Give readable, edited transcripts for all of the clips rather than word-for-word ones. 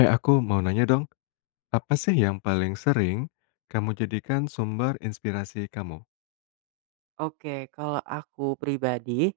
Eh, aku mau nanya dong, apa sih yang paling sering kamu jadikan sumber inspirasi kamu? Oke, kalau aku pribadi,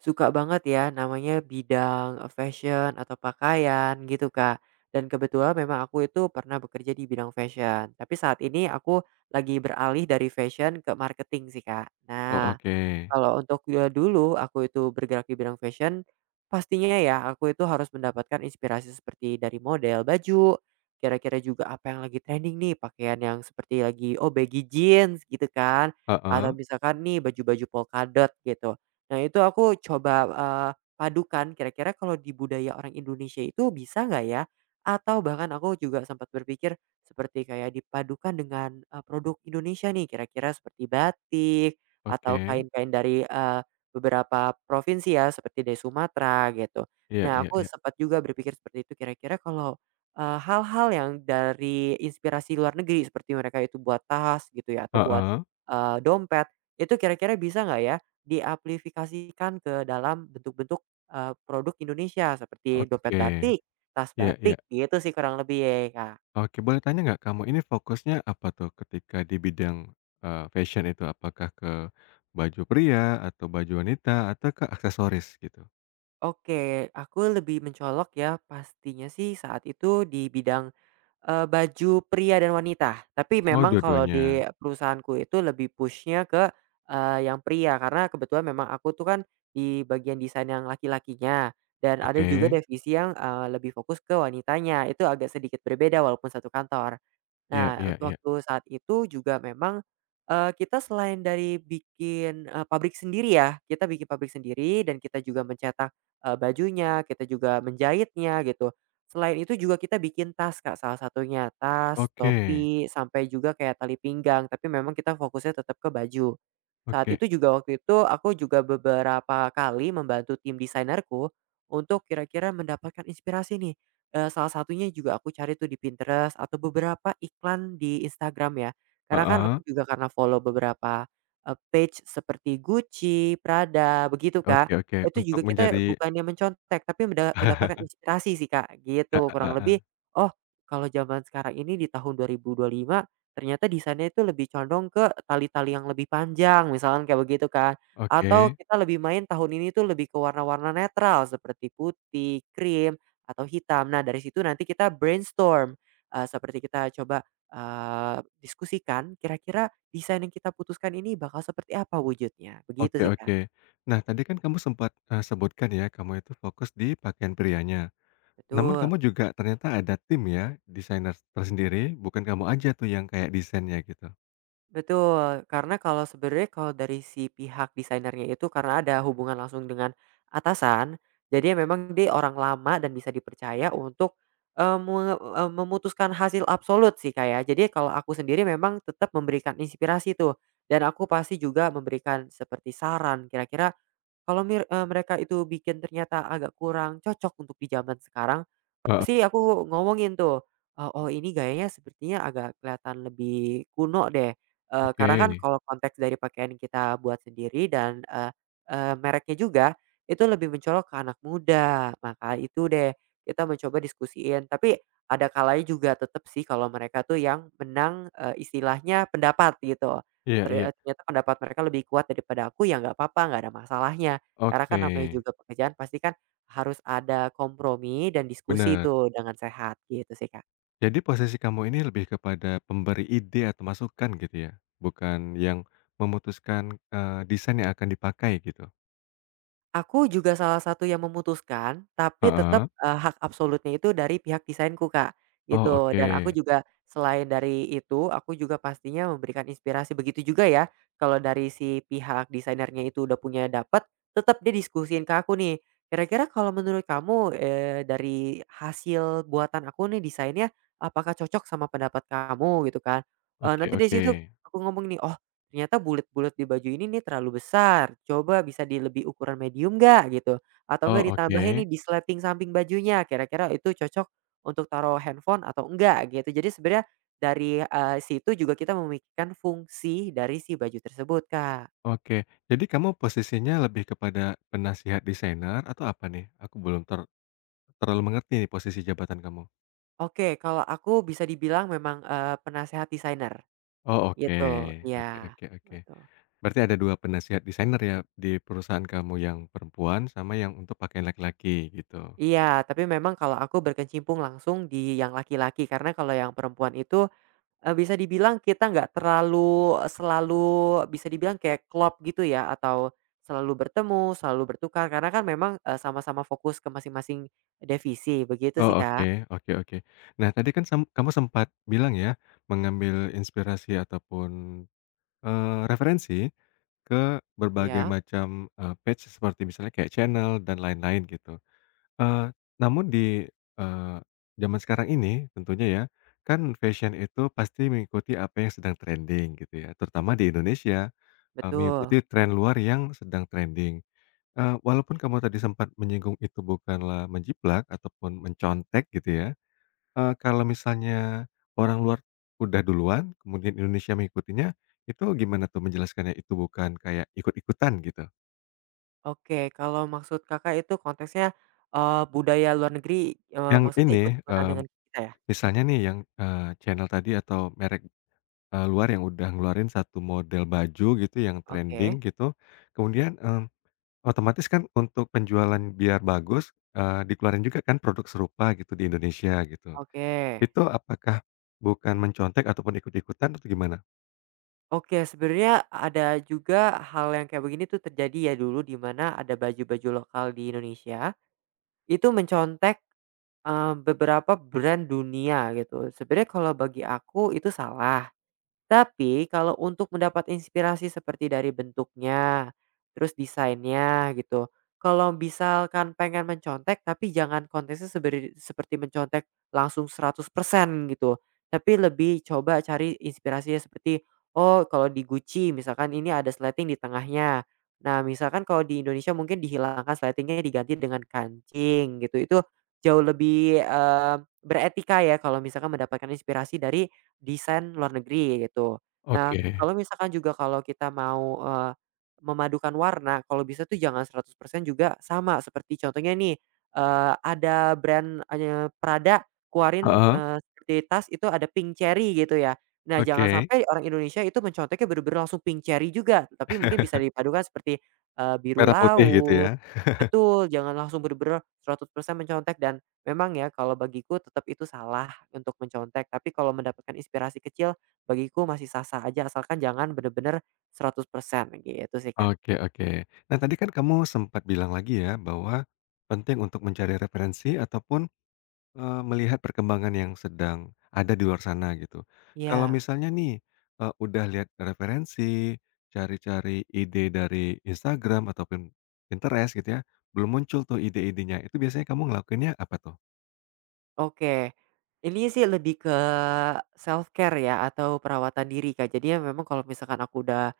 suka banget ya namanya bidang, fashion atau pakaian gitu, Kak. Dan kebetulan memang aku itu pernah bekerja di bidang fashion, tapi saat ini aku lagi beralih dari fashion ke marketing sih, Kak. Oh, Nah oke. kalau untuk ya dulu aku itu bergerak di bidang fashion, pastinya ya aku itu harus mendapatkan inspirasi seperti dari model baju, kira-kira juga apa yang lagi trending nih, pakaian yang seperti lagi, oh baggy jeans gitu kan, atau Heeh, misalkan nih baju-baju polkadot gitu. Nah itu aku coba, padukan kira-kira kalau di budaya orang Indonesia itu bisa nggak ya? Atau bahkan aku juga sempat berpikir seperti kayak dipadukan dengan, produk Indonesia nih, kira-kira seperti batik, atau oke. kain-kain dari, beberapa provinsi ya seperti dari Sumatera gitu. Iya Nah iya aku iya. sempat juga berpikir seperti itu kira-kira kalau, hal-hal yang dari inspirasi luar negeri seperti mereka itu buat tas gitu ya atau buat, Heeh, dompet, itu kira-kira bisa nggak ya diaplikasikan ke dalam bentuk-bentuk, produk Indonesia seperti dompet oke. batik, tas Iya iya. batik gitu sih kurang lebih, ya Kak. Oke, boleh tanya nggak kamu ini fokusnya apa tuh ketika di bidang, fashion itu? Apakah ke baju pria atau baju wanita atau ke aksesoris gitu? Oke, aku lebih mencolok ya pastinya sih saat itu di bidang, baju pria dan wanita. Tapi Oh, memang kalau di dua-duanya. perusahaanku itu lebih pushnya ke, yang pria karena kebetulan memang aku tuh kan di bagian desain yang laki-lakinya dan ada juga Oke. divisi yang, lebih fokus ke wanitanya, itu agak sedikit berbeda walaupun satu kantor. Iya Nah, iya untuk iya. waktu saat itu juga memang, kita selain dari bikin, pabrik sendiri ya, kita bikin pabrik sendiri dan kita juga mencetak, bajunya, kita juga menjahitnya gitu. Selain itu juga kita bikin tas Kak, salah satunya, tas, Oke topi, sampai juga kayak tali pinggang, tapi memang kita fokusnya tetap ke baju. Saat oke. itu juga waktu itu aku juga beberapa kali membantu tim desainerku untuk kira-kira mendapatkan inspirasi nih. Salah satunya juga aku cari tuh di Pinterest atau beberapa iklan di Instagram ya. Karena kan aku Heeh. juga karena follow beberapa, page seperti Gucci, Prada, begitu Oke Kak. oke. Itu Untuk juga kita menjadi bukannya mencontek tapi mendapatkan inspirasi sih Kak, gitu Heeh kurang heeh. lebih. Oh kalau zaman sekarang ini di tahun 2025 ternyata desainnya itu lebih condong ke tali-tali yang lebih panjang misalkan kayak begitu kan, atau Oke kita lebih main tahun ini tuh lebih ke warna-warna netral seperti putih, krim, atau hitam. Nah dari situ nanti kita brainstorm, seperti kita coba, diskusikan kira-kira desain yang kita putuskan ini bakal seperti apa wujudnya, oke begitu sih Kak. oke. Nah, tadi kan kamu sempat, sebutkan ya, kamu itu fokus di pakaian prianya. Namun Betul. kamu juga ternyata ada tim ya, desainer tersendiri, bukan kamu aja tuh yang kayak desainnya gitu? Betul, karena kalau sebenarnya kalau dari si pihak desainernya itu karena ada hubungan langsung dengan atasan, jadi ya memang dia orang lama dan bisa dipercaya untuk, memutuskan hasil absolut sih, kayak. Jadi kalau aku sendiri memang tetap memberikan inspirasi tuh, dan aku pasti juga memberikan seperti saran kira-kira kalau mereka itu bikin ternyata agak kurang cocok untuk di zaman sekarang. Heeh, Pasti aku ngomongin tuh, "Oh ini gayanya sepertinya agak kelihatan lebih kuno deh," oke. karena kan kalau konteks dari pakaian kita buat sendiri dan, eee eee, mereknya juga, itu lebih mencolok ke anak muda. Maka itu deh, kita mencoba diskusiin, tapi ada kalanya juga tetap sih kalau mereka tuh yang menang, istilahnya pendapat gitu. Iya iya. Ternyata pendapat mereka lebih kuat daripada aku, ya nggak apa-apa, nggak ada masalahnya. Karena kan Oke, namanya juga pekerjaan pasti kan harus ada kompromi dan diskusi bener. tuh dengan sehat, gitu sih, Kak. Jadi posisi kamu ini lebih kepada pemberi ide atau masukan gitu ya? Bukan yang memutuskan, desain yang akan dipakai gitu? Aku juga salah satu yang memutuskan, tapi Heeh. tetap, hak absolutnya itu dari pihak desainku, Kak, Oh, gitu. oke. Dan aku juga selain dari itu, aku juga pastinya memberikan inspirasi. Begitu juga ya, kalau dari si pihak desainernya itu udah punya dapat, tetap dia diskusiin ke aku nih, "Kira-kira kalau menurut kamu, dari hasil buatan aku nih desainnya, apakah cocok sama pendapat kamu?" Gitu kan. Oke Nanti dari oke. situ aku ngomong nih, ternyata bulat-bulat di baju ini nih terlalu besar, coba bisa di lebih ukuran medium nggak gitu, atau enggak Oh, oke. ditambahin nih di sleting samping bajunya kira-kira itu cocok untuk taruh handphone atau enggak gitu. Jadi sebenarnya dari, situ juga kita memikirkan fungsi dari si baju tersebut, Kak. Oke, jadi kamu posisinya lebih kepada penasihat desainer atau apa nih? Aku belum terlalu mengerti nih posisi jabatan kamu. Oke, kalau aku bisa dibilang memang, penasehat desainer Oh, oke. gitu, iya, Oke oke oke. betul. Berarti ada 2 penasihat desainer ya di perusahaan kamu, yang perempuan sama yang untuk pakaian laki-laki gitu? Iya, tapi memang kalau aku berkecimpung langsung di yang laki-laki karena kalau yang perempuan itu bisa dibilang kita nggak terlalu eh, selalu bisa dibilang kayak klop gitu ya atau selalu bertemu, selalu bertukar karena kan memang, sama-sama fokus ke masing-masing divisi, begitu sih, Oh, oke Kak. oke oke. Nah, tadi kan kamu sempat bilang ya, mengambil inspirasi ataupun, referensi ke berbagai Iya, macam, page seperti misalnya kayak channel dan lain-lain gitu. Eee, namun di, eee, zaman sekarang ini tentunya ya, kan fashion itu pasti mengikuti apa yang sedang trending gitu ya, terutama di Indonesia, betul. mengikuti tren luar yang sedang trending. Walaupun kamu tadi sempat menyinggung itu bukanlah menjiplak ataupun mencontek gitu ya, kalau misalnya orang luar udah duluan, kemudian Indonesia mengikutinya, itu gimana tuh menjelaskannya itu bukan kayak ikut-ikutan gitu? Oke, kalau maksud Kakak itu konteksnya, budaya luar negeri, Yang maksudnya ini, ikut-ikutan dengan kita ya? misalnya nih yang, channel tadi atau merek luar yang udah ngeluarin satu model baju gitu yang Oke, trending gitu, kemudian, otomatis kan untuk penjualan biar bagus, dikeluarin juga kan produk serupa gitu di Indonesia gitu. oke. Itu apakah bukan mencontek ataupun ikut-ikutan atau gimana? Oke, sebenarnya ada juga hal yang kayak begini tuh terjadi ya dulu di mana ada baju-baju lokal di Indonesia, itu mencontek beberapa brand dunia gitu. Sebenarnya kalau bagi aku itu salah, tapi kalau untuk mendapat inspirasi seperti dari bentuknya, terus desainnya gitu, kalau misalkan pengen mencontek tapi jangan konteksnya seperti mencontek langsung 100% gitu, tapi lebih coba cari inspirasinya seperti, oh kalau di Gucci misalkan ini ada slating di tengahnya. Nah misalkan kalau di Indonesia mungkin dihilangkan slatingnya diganti dengan kancing gitu, itu jauh lebih, beretika ya kalau misalkan mendapatkan inspirasi dari desain luar negeri gitu. Nah, Oke. kalau misalkan juga kalau kita mau, memadukan warna kalau bisa tuh jangan 100% juga sama seperti contohnya nih, ada brand, Prada keluarin, Heeh, seperti tas itu ada pink cherry gitu ya. Nah, jangan Oke. sampai orang Indonesia itu mencontohnya bener-bener langsung pink cherry juga, tapi mungkin bisa dipadukan seperti, biru Merah putih gitu ya. laut. Betul, jangan langsung bener-bener 100% mencontek dan memang ya kalau bagiku tetap itu salah. Untuk mencontek, tapi kalau mendapatkan inspirasi kecil, bagiku masih sah-sah aja asalkan jangan bener-bener 100% gitu sih, Kak. Oke oke. Nah, tadi kan kamu sempat bilang lagi ya bahwa penting untuk mencari referensi ataupun melihat perkembangan yang sedang ada di luar sana gitu. Kalau Iya, misalnya nih, udah lihat referensi, cari-cari ide dari Instagram ataupun Pinterest gitu ya, belum muncul tuh ide-idenya, itu biasanya kamu ngelakuinnya apa tuh? oke. Ini sih lebih ke self care ya atau perawatan diri, Kak. Jadinya memang kalau misalkan aku udah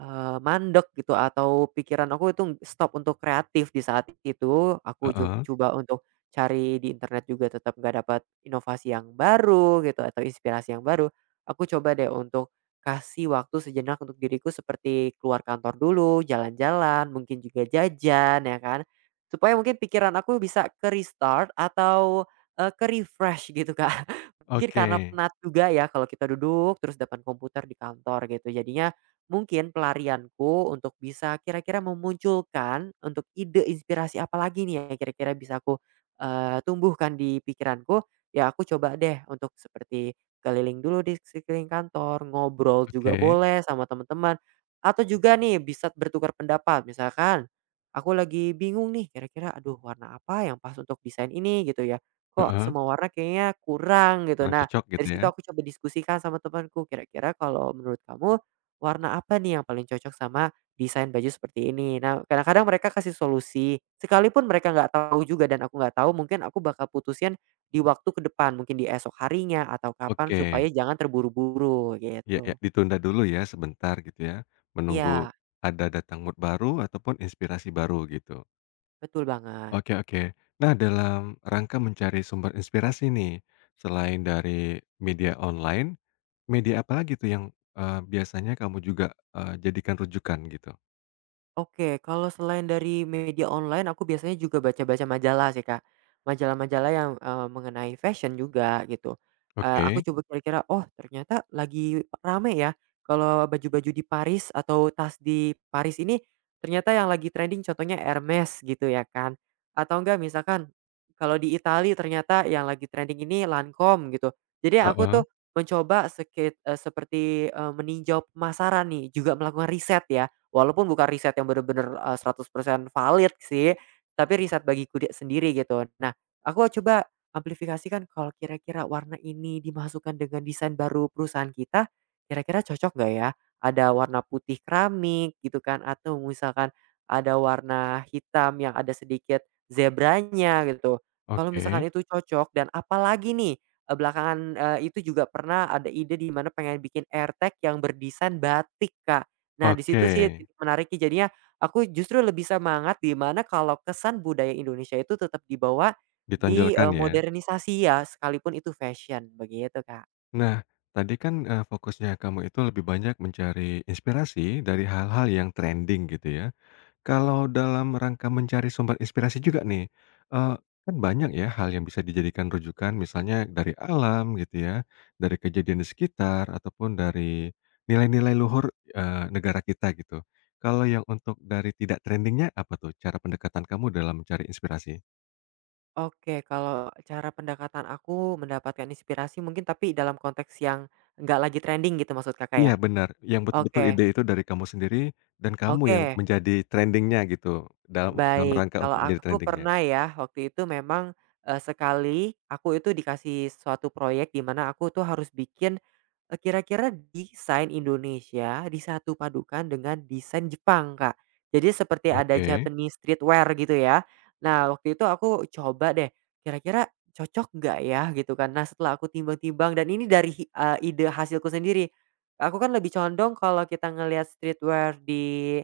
Mandek gitu atau pikiran aku itu stop untuk kreatif di saat itu, aku Heeh, coba untuk cari di internet juga tetap nggak dapat inovasi yang baru gitu atau inspirasi yang baru, aku coba deh untuk kasih waktu sejenak untuk diriku seperti keluar kantor dulu, jalan-jalan, mungkin juga jajan ya kan, supaya mungkin pikiran aku bisa ke-restart atau, ke-refresh gitu Kak. Mungkin oke karena penat juga ya kalau kita duduk terus depan komputer di kantor gitu, jadinya mungkin pelarianku untuk bisa kira-kira memunculkan untuk ide inspirasi apa lagi nih yang kira-kira bisa aku, tumbuhkan di pikiranku, ya aku coba deh untuk seperti keliling dulu di sekeliling kantor, ngobrol juga oke, boleh sama teman-teman, atau juga nih bisa bertukar pendapat. Misalkan, aku lagi bingung nih kira-kira, "Aduh warna apa yang pas untuk desain ini?" Gitu ya. Kok heeh, semua warna kayaknya kurang gitu. kurang Nah, cocok gitu dari situ ya? aku coba diskusikan sama temanku, kira-kira kalau menurut kamu warna apa nih yang paling cocok sama desain baju seperti ini? Nah, kadang-kadang mereka kasih solusi, sekalipun mereka nggak tahu juga dan aku nggak tahu, mungkin aku bakal putusin di waktu ke depan, mungkin di esok harinya atau kapan supaya Oke, jangan terburu-buru ya ya gitu. ditunda dulu ya sebentar gitu ya, menunggu Iya, ada datang mood baru ataupun inspirasi baru gitu. betul banget. Oke oke. Nah, dalam rangka mencari sumber inspirasi nih, selain dari media online, media apa lagi tuh yang, biasanya kamu juga, jadikan rujukan gitu? Oke, kalau selain dari media online aku biasanya juga baca-baca majalah sih, Kak. Majalah-majalah yang, mengenai fashion juga gitu. Aku Oke, coba kira-kira, "Oh ternyata lagi rame ya kalau baju-baju di Paris atau tas di Paris ini ternyata yang lagi trending contohnya Hermes," gitu ya kan. Atau enggak misalkan kalau di Italia ternyata yang lagi trending ini Lancome gitu. Jadi aku heeh, tuh mencoba seperti, meninjau pemasaran nih, juga melakukan riset ya. Walaupun bukan riset yang bener-bener, 100% valid sih, tapi riset bagiku di sendiri gitu. Nah, aku coba amplifikasikan kalau kira-kira warna ini dimasukkan dengan desain baru perusahaan kita, kira-kira cocok nggak ya? Ada warna putih keramik gitu kan, atau misalkan ada warna hitam yang ada sedikit zebranya gitu. Kalau misalkan oke, itu cocok dan apalagi nih, belakangan, itu juga pernah ada ide di mana pengen bikin airtag yang berdesain batik, Kak. Nah, di oke, situ sih titik menariknya jadinya aku justru lebih semangat di mana kalau kesan budaya Indonesia itu tetap dibawa di, ditonjolkan ya. modernisasi ya, sekalipun itu fashion, begitu, Kak. Nah, tadi kan, fokusnya kamu itu lebih banyak mencari inspirasi dari hal-hal yang trending gitu ya. Kalau dalam rangka mencari sumber inspirasi juga nih, eee, kan banyak ya hal yang bisa dijadikan rujukan misalnya dari alam gitu ya, dari kejadian di sekitar ataupun dari nilai-nilai luhur, negara kita gitu. Kalau yang untuk dari tidak trending-nya apa tuh cara pendekatan kamu dalam mencari inspirasi? Oke, kalau cara pendekatan aku mendapatkan inspirasi mungkin tapi dalam konteks yang nggak lagi trending gitu maksud Kakak Iya ya? benar, yang betul-betul ide Oke, itu dari kamu sendiri dan kamu yang oke, menjadi trending-nya gitu dalam dalam baik. rangka Kalau untuk menjadi aku trending-nya. pernah ya, waktu itu memang, sekali aku itu dikasih suatu proyek di mana aku tuh harus bikin kira-kira desain Indonesia disatu padukan dengan desain Jepang, Kak. Jadi seperti ada Oke, Japanese streetwear gitu ya. Nah, waktu itu aku coba deh, kira-kira cocok nggak ya gitu kan. Nah, setelah aku timbang-timbang dan ini dari ide hasilku sendiri. Aku kan lebih condong kalau kita ngelihat streetwear di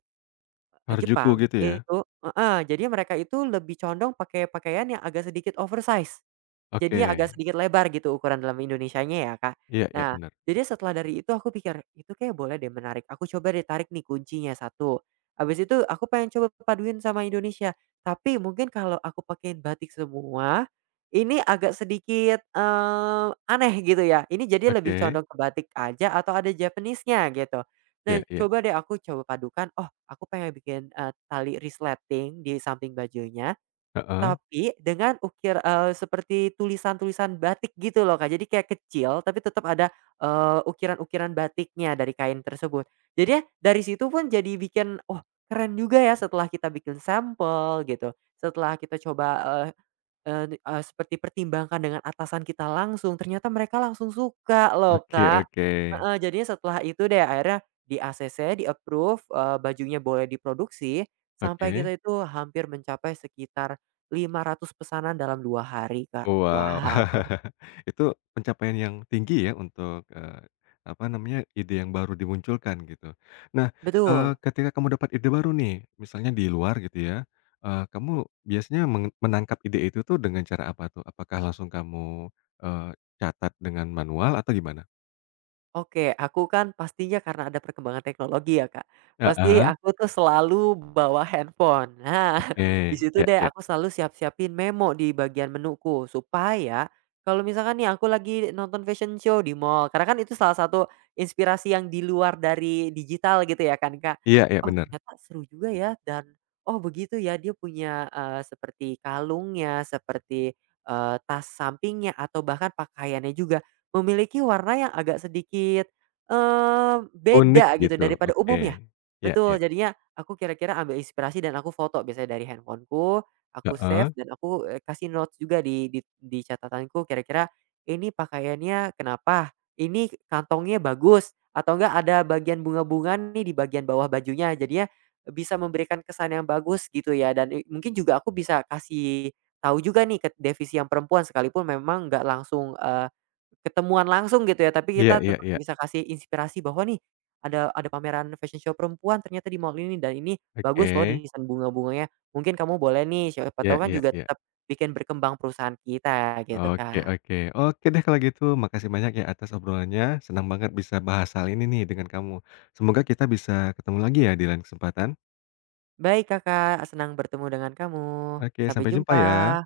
Harajuku Jepang gitu ya? itu, heeh, jadi mereka itu lebih condong pakai pakaian yang agak sedikit oversize. Oke, Jadi yang agak sedikit lebar gitu ukuran dalam Indonesianya ya, Kak. iya iya Nah, benar. jadi setelah dari itu aku pikir, "Itu kayaknya boleh deh menarik." Aku coba deh tarik nih kuncinya satu. Habis itu aku pengen coba paduin sama Indonesia. Tapi mungkin kalau aku pakein batik semua, ini agak sedikit, aneh gitu ya. Ini jadi lebih Oke, condong ke batik aja atau ada Japanese-nya gitu. iya Nah, iya, coba deh aku coba padukan, "Oh, aku pengen bikin, tali resleting di samping bajunya, heeh, tapi dengan seperti tulisan-tulisan batik gitu loh, Kak. Jadi kayak kecil, tapi tetap ada, ukiran-ukiran batiknya dari kain tersebut." Jadinya dari situ pun jadi bikin, "Oh, keren juga ya," setelah kita bikin sampel gitu, setelah kita coba, eh, di seperti pertimbangkan dengan atasan kita langsung, ternyata mereka langsung suka loh, oke Kak. oke, Heeh, jadinya setelah itu deh akhirnya di-ACC, di-approve, bajunya boleh diproduksi, sampai oke. kita itu hampir mencapai sekitar 500 pesanan dalam 2 hari, Kak. Oh, wow, Wow. itu pencapaian yang tinggi ya untuk, apa namanya, ide yang baru dimunculkan gitu. Nah, Betul. ketika kamu dapat ide baru nih, misalnya di luar gitu ya, kamu biasanya menangkap ide itu tuh dengan cara apa tuh? Apakah langsung kamu, eee, catat dengan manual atau gimana? Oke, aku kan pastinya karena ada perkembangan teknologi ya, Kak, pasti Heeh, aku tuh selalu bawa handphone. Nah, oke, di situ iya deh iya, aku selalu siap-siapin memo di bagian menuku, supaya kalau misalkan nih aku lagi nonton fashion show di mall, karena kan itu salah satu inspirasi yang di luar dari digital gitu ya kan, Kak. iya iya, Oh, benar, ternyata seru juga ya dan oh begitu ya dia punya, seperti kalungnya, seperti, tas sampingnya atau bahkan pakaiannya juga. Memiliki warna yang agak sedikit, unik beda gitu gitu, daripada oke, umumnya. iya iya, Betul, jadinya aku kira-kira ambil inspirasi dan aku foto biasanya dari handphoneku aku heeh. save dan aku, kasih notes juga di catatanku kira-kira ini pakaiannya kenapa, ini kantongnya bagus, atau enggak ada bagian bunga-bunga nih di bagian bawah bajunya jadinya bisa memberikan kesan yang bagus gitu ya dan, mungkin juga aku bisa kasih tahu juga nih ke divisi yang perempuan sekalipun memang nggak langsung, ketemuan langsung gitu ya, tapi Iya kita iya tetap iya. bisa kasih inspirasi bahwa nih, ada pameran fashion show perempuan ternyata di mall ini dan ini bagus loh Oke. desain bunga-bunganya, mungkin kamu boleh nih, siapa Iya tahu kan iya juga iya. tetap bikin berkembang perusahaan kita gitu, Oke Kak. oke. Oke deh kalau gitu makasih banyak ya atas obrolannya, senang banget bisa bahas hal ini nih dengan kamu. Semoga kita bisa ketemu lagi ya di lain kesempatan. Baik Kakak, senang bertemu dengan kamu. Oke, Sampai sampai jumpa jumpa. ya.